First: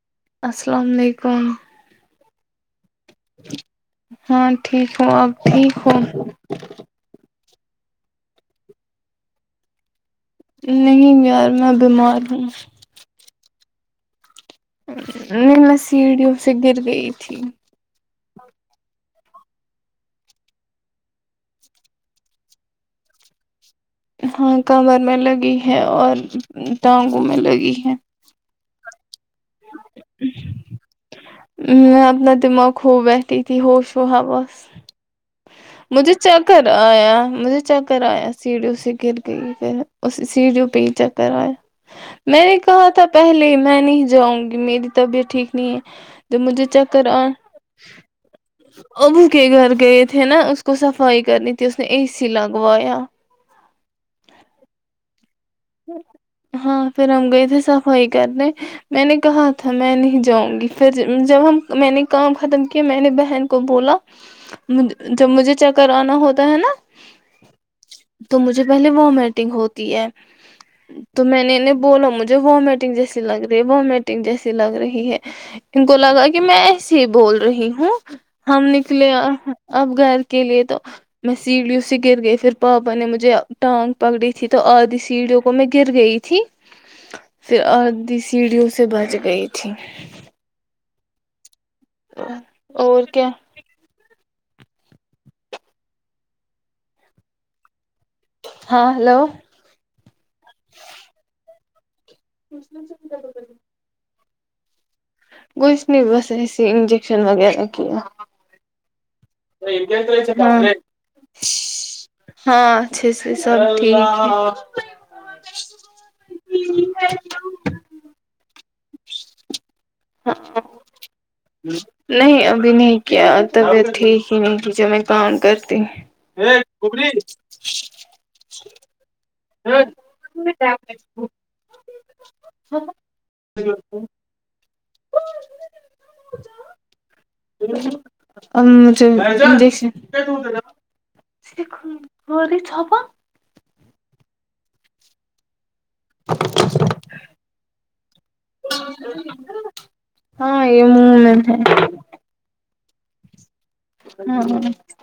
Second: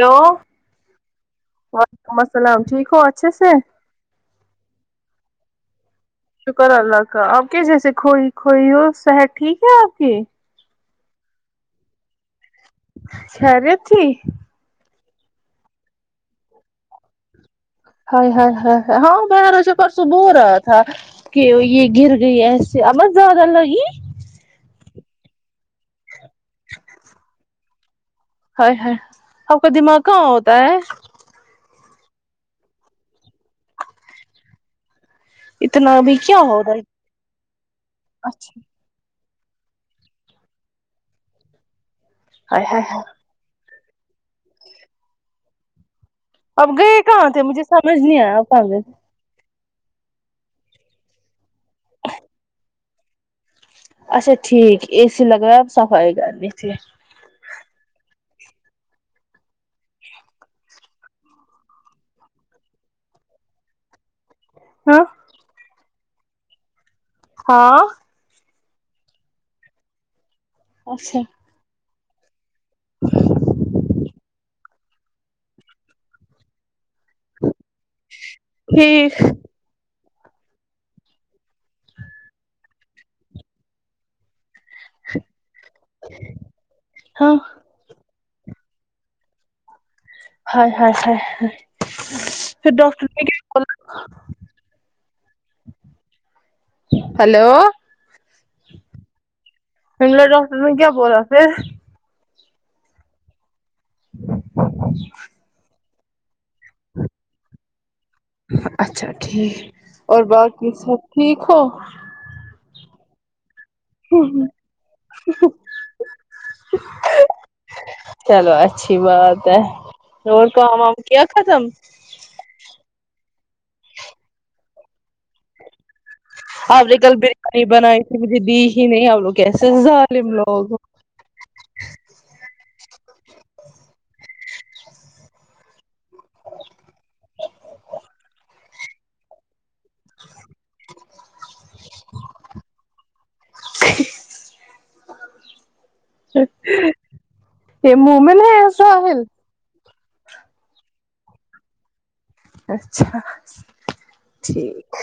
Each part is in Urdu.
ہیلو السلام علیکم وعلیکم السلام ہو اچھے سے ہاں ٹھیک ہوں اپ بھی ہو شکر اللہ کا اپ کیسے کھوئی کھوئی اور صحت ٹھیک ہے اپ کی نہیں یار میں بیمار ہوں خیریت تھی سی ویڈیو سے گر گئی تھی ہائے ہائے ہائے بول رہا تھا کہ یہ گر گئی ایسے عمل زیادہ نہیں ہاں کمر میں لگی ہے اور ٹانگوں میں لگی ہیں [inaudible] اپ کا دماغ کہاں ہوتا ہے میں اپنا دماغ خوب رہتی تھی اتنا مجھے بھی کیا چیک ہو کر رہا ہے ایا مجھے چیک کرایا اچھا سیڑھی سی کے بس سیڑھیوں پہ ہی چکر ایا میں نے ہائے ہائے کہا ہائے تھا پہلے میں نہیں جاؤں گی میری طبیعت ٹھیک نہیں ہے جب مجھے اپ گئے چکر آئے کہاں تھے مجھے سمجھ نہیں ایا ابو کے گھر گئے تھے نا اس کو صفائی کرنی تھی اس نے اے سی لگوایا اچھا ٹھیک اس لگ صف ائے گا دیکھ لی ہاں پھر ہم گئے تھے صفائی کرنے میں نے کہا ہمیں نہیں جاؤں گی جب ہم میں نے کام ختم کیا میں نے بہن کو بولا ہاں جب مجھے چک کر انا ہوتا ہے نا ہاں تو مجھے پہلے وہ میٹنگ ہوتی ہے اچھا تو میں نے انہیں او نا مجھے وہ میٹنگ جیسی لگ رہی ہے وہ میٹنگ جیسی لگ رہی ہے ان کو لگا کہ میں یہ بول رہی ہوں ہم نکلے ٹھیک اب گھر کے لیے تو میں سی ڈی سی گر گئی پھر پاپا نے مجھے ٹانگ پکڑی تھی تو اج سے ویڈیو کو میں گر گئی تھی ہاں ریڈیو سے بچ گئی تھی ہائے ہائے ہائے ہائے پھر اور ڈاکٹر کیا ہیلو ہاں ہلو ڈاکٹر نے کیا بولا [unintelligible] [unintelligible] کچھ نہیں بس ایسے ہی انجکشن وغیرہ کی اچھا ٹھیک اور باقی سب ٹھیک ہو [unintelligible] چلو [unintelligible] اچھی بات ہے اور کام ہم کیا ختم نہیں ابھی نہیں کیا تو میں ٹھیک ہی نہیں کی جو میں کام کرتی ہوں مجھے دی ہی نہیں ہم لوگ کیسے ظالم لوگ [unintelligible] [unintelligible] [unintelligible] یہ مومن ہے ہاں یہاں [unintelligible] ٹھیک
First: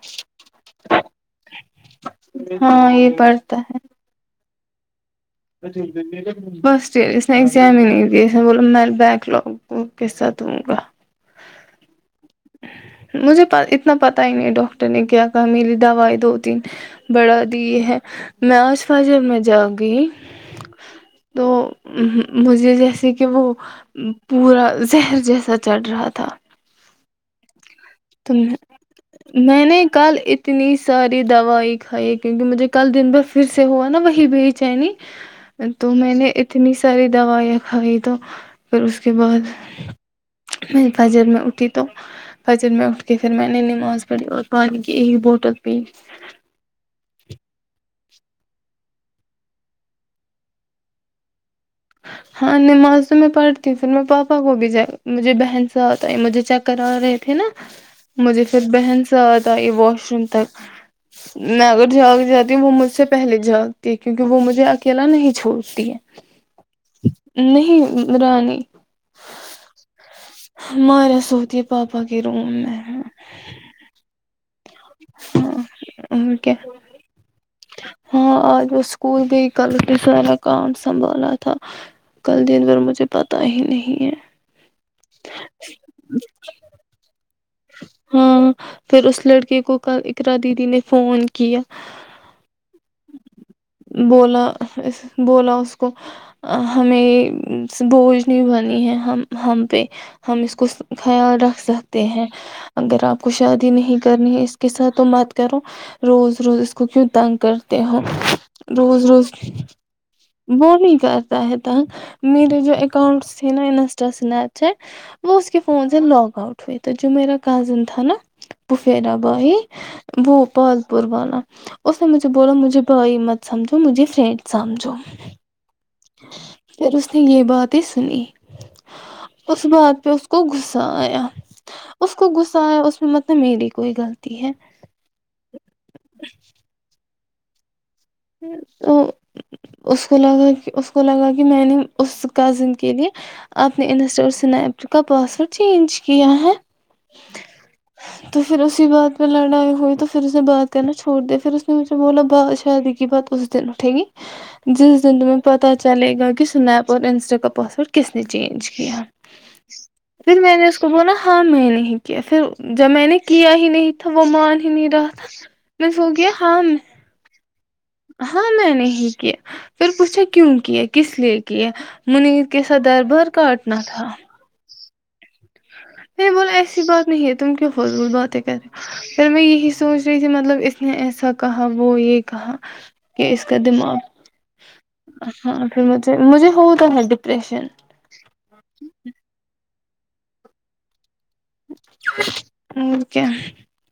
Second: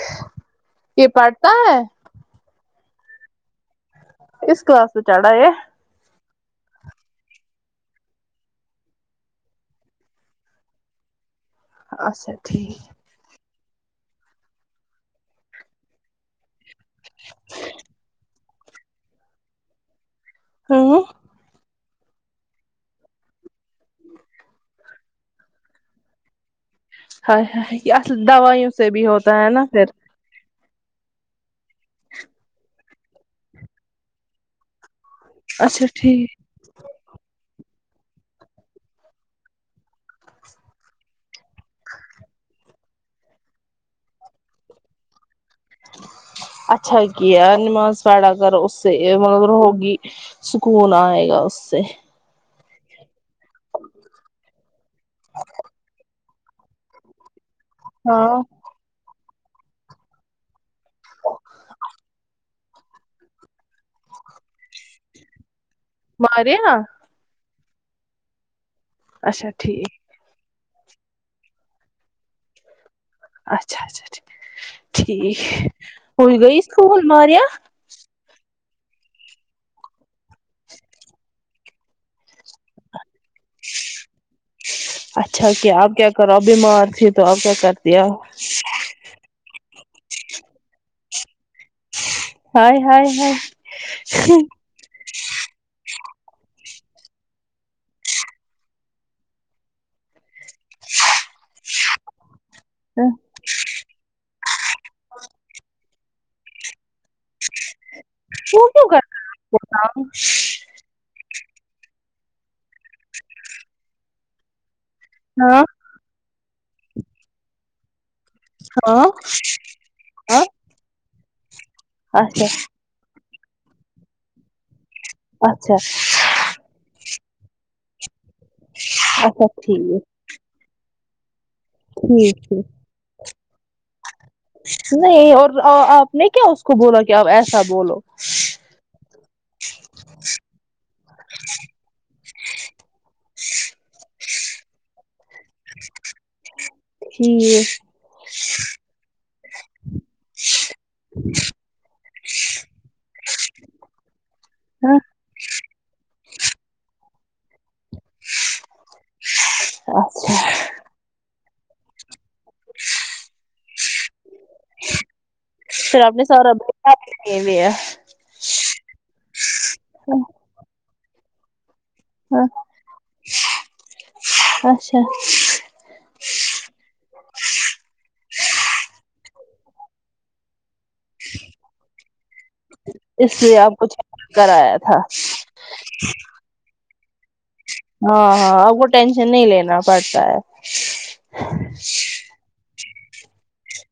یہ بڑھتا ہے ہاں یہ پڑھتا ہے اس کا [unintelligible] دوں گا عاشق تھی مجھے اتنا پتہ ہی نہیں ڈاکٹر نے کیا کہا میری دعائی دو تین بڑھا دی ہے میں اس واجب میں جاگ گئی تو [unintelligible] مجھے جیسے کہ وہ پورا زہر جیسا چل رہا تھا ہائے ہائے تو دوائیوں سے بھی ہوتا ہے نا پھر تیری ساری دوائی کھائی ہے کیونکہ مجھے کل دن بھر پھر سے ہوا نا وہیں چینی اچھا تو میں ٹھیک نے اتنی ساری دوائیں تو پھر اس کے بعد جب میں اٹھی تو دن میں اٹھ کے پھر میں نے نماز پڑھی اور ایک بوتل پانی پیا اچھا یہ ہے نماز سااگر اس سے ہوگی سکون ائے گا [inaudible] نمازوں میں پڑھتی ہوں پھر میں پاپا کو بھی جائے گا مجھے بہن سے ہوتا ہے مجھے چیک کرا رہے تھے نا ہاں مجھے تو بہن تو ائی واش روم تک میں اگر جاگ جاتی ہوں وہ مجھ سے پہلے جا کے کیونکہ وہ مجھے اکیلا نہیں چھوڑتی ہے [inaudible] [inaudible] نہیں رانی اچھا ٹھیک ماریہ سوتی ہے پاپا کے روم میں اچھا اچھا ٹھیک ہو اور کیا گئی سکول ماریا ہاں وہ سکول میں کل سارا کام سنبھالا تھا کل دن اور مجھے پتا ہی نہیں ہے اچھا کیا اپ کیا کرو بیمار تھی تو کر دیا ہاں پھر اس لڑکے کو کل اقراء دیدی فون کی ہے ہائے ہائے ہائے اس کو ٹھیک ہے ہمیں بوجھ نہیں بنی ہے ہم ہم پہ ہم اس کو رکھ سکتے ہیں اگر اپ کو شادی نہیں کر اس کے ساتھ تو مت کرو روز روز اس کو کیوں تنگ وہ کیوں روز کر روز وہی کرتا ہے میرے جو اکاؤنٹس تھے ناشتہ سنیکس ہے وہ اس کے ہاں فون سے لاگ اؤٹ ہوئے تو کازند تھا نا ہاں پفےرا بای وہ ہاں پال پور والا [inaudible] اس نے مجھے اچھا بولا مجھے بھائی مت سمجھو مجھے فرینڈ سمجھو اچھا پھر اس یہ باتیں سنی اچھا اس ٹھیک بات پہ اس کو غصہ [inaudible] اس کو ٹھیک غصہ ٹھیک ہے اس میں میری کوئی گل نہیں اور اپ نے کیا اس کو بولو کیا ایسا بولو اس کو لگا اس کو لگا کہ میں نے اس کا زندگی اپ نے انسٹور سنا ہے تو کا پاسورڈ چینج کیا ہے جی تو پھر لڈای ہوی تو پھر جس نے بات کرنا چھوڑ دے پھر اس نے مجھے بولا با شادی اس دن اٹھے گی جس دن تمھے پتا چلے چلے گا کہ سنیپ اور انسٹر کا پاسورڈ کس نے چینج کیا اچھا پھر میں نے اس کو بونا میں نہیں کیسے جب میں نے کیا ہی نہیں تھا ہو پھر آپ نے گیا سورب ہاں میں لیا ہاں مے نے ہی کیا کیا پھر پوچھا کیوں کیا یہ کس لیے کی ہے منیر کے صدر بر کاٹنا تھا اچھا ایسی بات نہیں ہے تم کیوں فضول باتیں کر سوچ رہی تھی مطلب ایسا کہا وہ یہ کہا کہ اس کا لیے آپ کو دماغ چیک کرایا تھا اان پھر مجھے خود [inaudible] ہان ہان وہ ٹینشن نہیں لینا پتا ہی [unintelligible] [unintelligible]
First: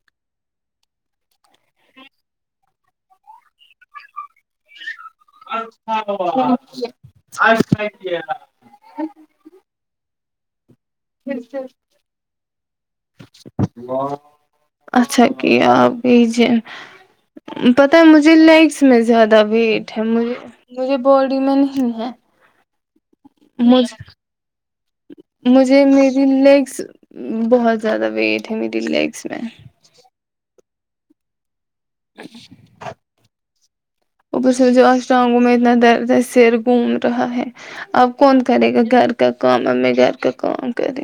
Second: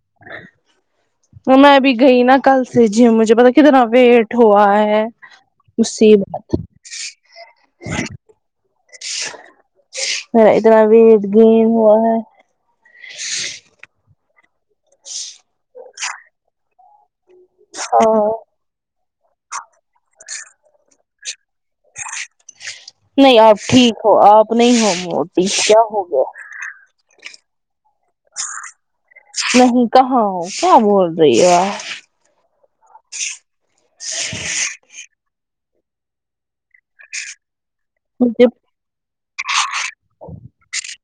میں بھی گئی نا کل سے جیم مجھے پتہ ہے کتنا ویٹ ہوا ہے مصیبت [unintelligible] [unintelligible] [unintelligible] اچھا کیا ابھی جے پتا ہیں ہاں مجھے لیگز میں زیادہ ویٹ ہیں مجھے مجھے باڈی میں نہیں ہے نہیں آپ مجھ ٹھیک ہو آپ نہیں ہو موٹی کیا بھولو ہمم بہت زیادہ ویٹ ہیں میری لیگز میں نہیں کہاں ہو کیا بول رہی ہو آپ اوپر سے آج ٹانگوں میں اتنا درد ہے سر گوم رہا ہیں اب کون مجھے کریگا گھر کا کام اب میں گھر کا کام کرے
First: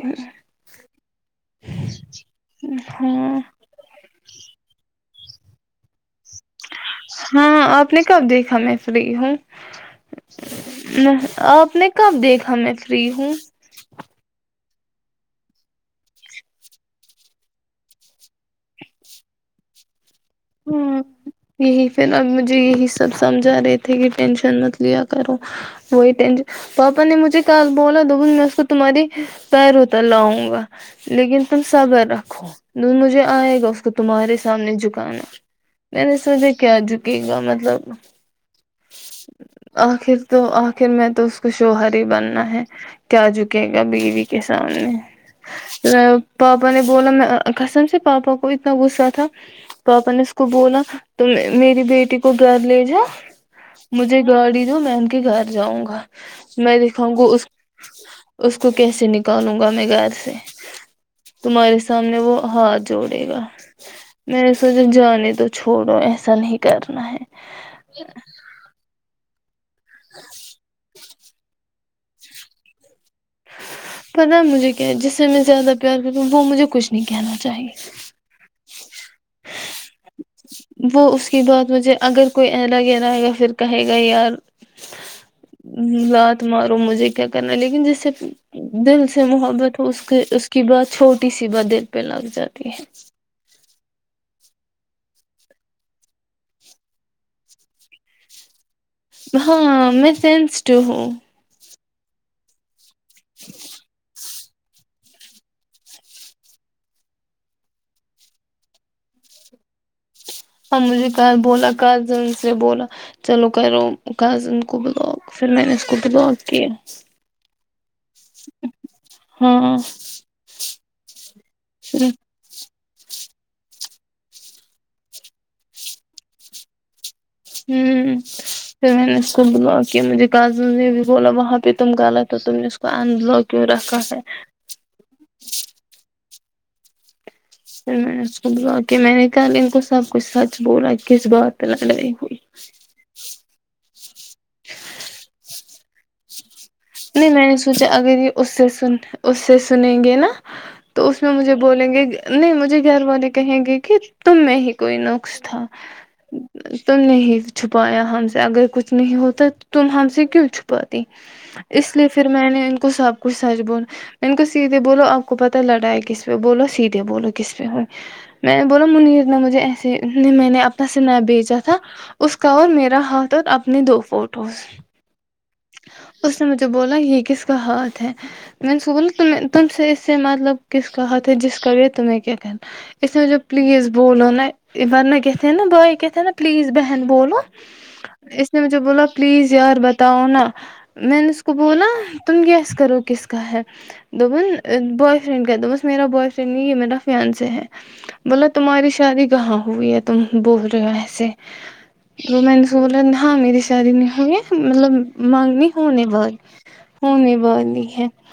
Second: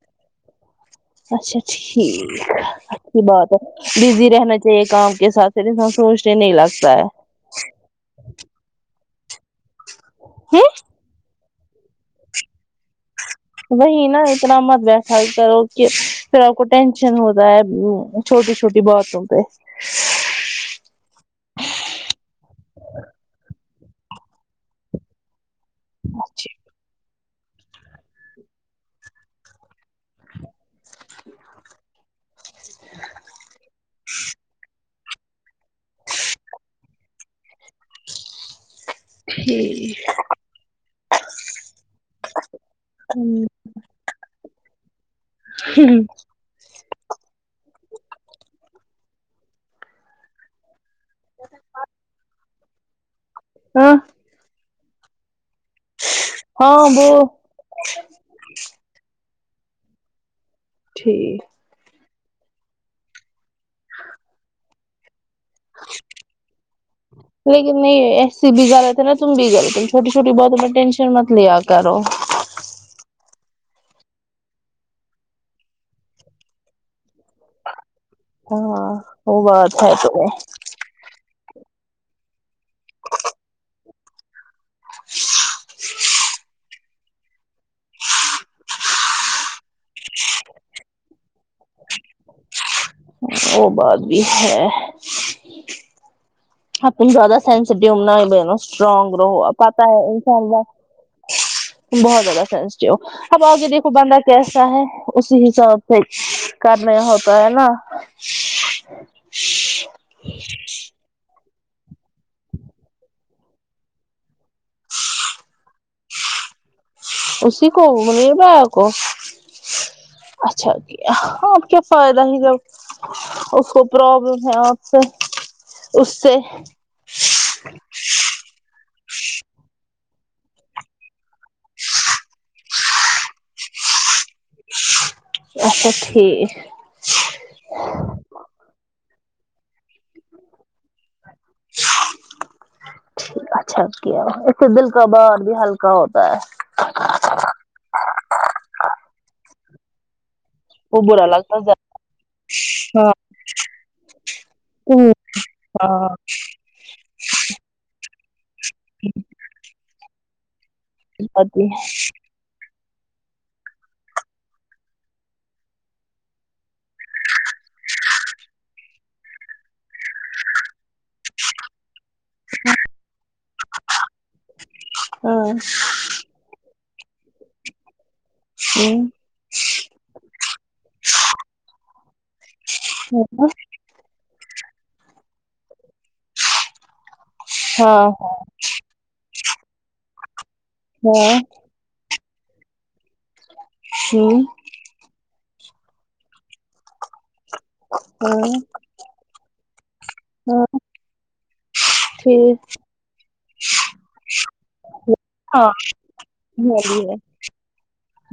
اچھا ٹھیک اچھی ہاں بات ہیں بزی رہنا چاہیے کام کے ساتھ صرف میں سونچتی ہوں ہاں اپنے کب دیکھا میں ف [unintelligible] ہیں آپ نے کب دیکھا میں فری ہوں وہی نا اتنا مت ویسا کرو کہ پھر اپ کو ٹنشن ہوتا ہے چھوٹی چھوٹی باتوں پہ ہاں یہی پھر اب مجھے یہی سب سمجھا رہیں تھے کہ ٹنشن مت لیا کرو وہی ٹنشن پاپا نے مجھے کل بولا دوپن میں اس کو تمہارے پیرو تل لاوں گا لیکن تم سبر رکھو دوپن مجھے ایگا اس کو تمہارے سامنےجھک [unintelligible] [unintelligible] مینے سونچا کیا جھ گیجا مطلب ٹھیک آکھر تو آکھر میں [inaudible] وہ غریب بننا ہے کیا جھکے گا بیوی کے سامنے پاپا نے بولا میں قسم سے پاپا کو [unintelligible] اس کو بولا میری بیٹی کو [unintelligible] ہاں ہاں وہ [unintelligible] [unintelligible] [unintelligible] [unintelligible] تمہارے ساتھ وہ ہاتھ جوڑے گا [unintelligible] جانے دو ایسا نہیں کرنا ہے لیکن نہیں ایسی [unintelligible] چھوٹی چھوٹی باتیں مت لیا کرو مجھے جسم میں زیادہ پیار کرتی ہوں وہ مجھے کچھ نہیں کہنا چاہیے [unintelligible] وہ اس [unintelligible] بات مجھے اگر کوئی الگ الگا پھر کہے گا یار رات مارو مجھے کیا کرنا ہے لیکن جس سے دل سے محبت اس کی اس کی بات چھوٹی سی باتیں پہ لگ جاتی ہے وہ بعد بھی ہے اپ زیادہ ٹائم سٹرانگ رو اب اتا ہاں ہے میں انشاءاللہ سینسٹو ہوں بہت زبردست اب اگے دیکھو بندہ ایسا ہے اسی حساب سے کا نیا ہوتا ہے نا [unintelligible] سے بولا چلو کرو گا ان کو بلاک پھر میں نے اس کو بلاک کیا [unintelligible] [unintelligible] [unintelligible] اس ہاں پھر کو پرابلم ہے اپ سے اس سے [unintelligible] اچھا ٹھیک [inaudible] یہ میں نے کہا ان کو سب کچھ کس بات پہ لڑائی ہوئی اچھا کیا دل کباب اور بھی ہلکا ہوا [unintelligible] کا ہوتا ہے نہیں میں نے سوچا ابھی اس سے اس سے چلیں گے نا [unintelligible] وہ تو اس برا نے مجھے لگتا زیادہ۔ بولیں گے نہیں مجھے گھر ہاں والے کہیں گے کہ تم میں ہی کوئی نقص تھا ہاں تم نے ہی چھپایا اگر کچھ نہیں ہوتا تم ہنسی کیوں چھپاتے ہاں ہیں [inaudible] [unintelligible] اس لیے پھر میں نے ان کو سب کچھ سائڈ بولا ان کو سیدھی بولو اپ کو پتہ ہے لڈا ہے کس پہ بولو سی کیا بولو کس پہ ہو میں بولا منیر مجھے ایسے میں نے اپنا سے میں بھیجا تھا اس کا اور میرا ہاتھ اب نہیں دو فور [inaudible] تو بولا یہ کس کا ہاتھ منسول تم سے اس سے مطلب کس کا ہاتھ ہے جس کا یہ تمہیں کیا کہ مجھے پلیز بولنا ہے ورنہ کہتے ہیں نا بھائی پلیز بہن بولو ہاں ہاں اس نے مجھے بولا پلیز یار بتاؤ نا میں نے اس کو بولا تم گیس کرو کس [inaudible] ہوں فرینڈ کر دو بس میرا بوائزن نہیں ہے میرا خیال بولا ہاں تمہاری شادی کہاں ہوئی ہے تم ہاں بول رہے ہو ایسے تو میں ٹھیک رسول اللہ میری ساری نہیں ہوگی مطلب مانگ ہاں میں بھی ہے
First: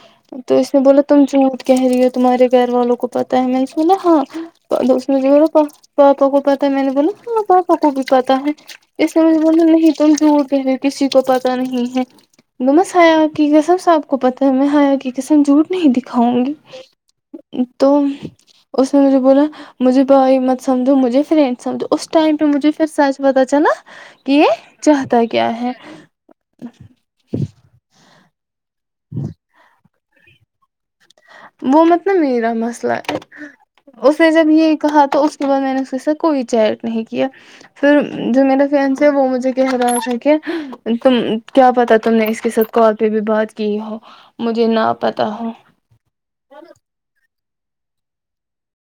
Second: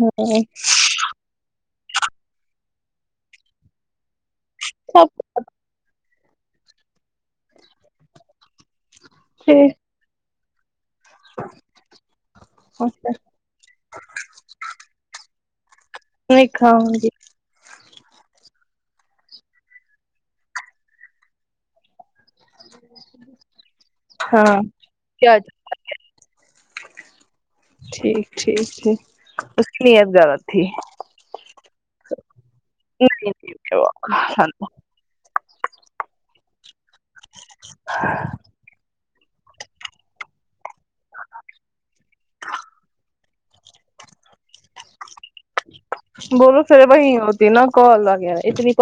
ہاں تو اس میں بولا تم چ چہرے تمہارے گھر والوں کو پتہ ہے میں سنا ہاں سب اس نے مجھے بولا بولا پاپا کو پت ہے میں نے بولا ہاں پاپا کو بھی پتہ ہے اس نے مجھے بولا نہیں تم جھوٹ [inaudible] کسی کو پتہ نہیں ہے کچھ صاحب کو پتہ ہے میں [unintelligible] دکھاؤں میں کھاؤں گی تو اس میں نے بولا مجھے بھائی مت سمجھو مجھے فرینڈ ٹائم تو مجھے پھر سائز پتہ چلا کہ ہاں جاتا کیا ہے [unintelligible] [unintelligible] [unintelligible] [unintelligible] زیارت تھی وہ مطلب مسئلہ نہیں اس نے جب نہیں یہ کہا میں نے سسا کوئی نہیں کیا پھر جو میں نے وہ مجھے کہہ رہا تھا کہ بالکل کیا پتہ تم نے اس کے سب کو ہاتھ پہ بھی بات جی مجھے نہ پتہ بولو سارے بھائی [unintelligible] دینا کو اللہ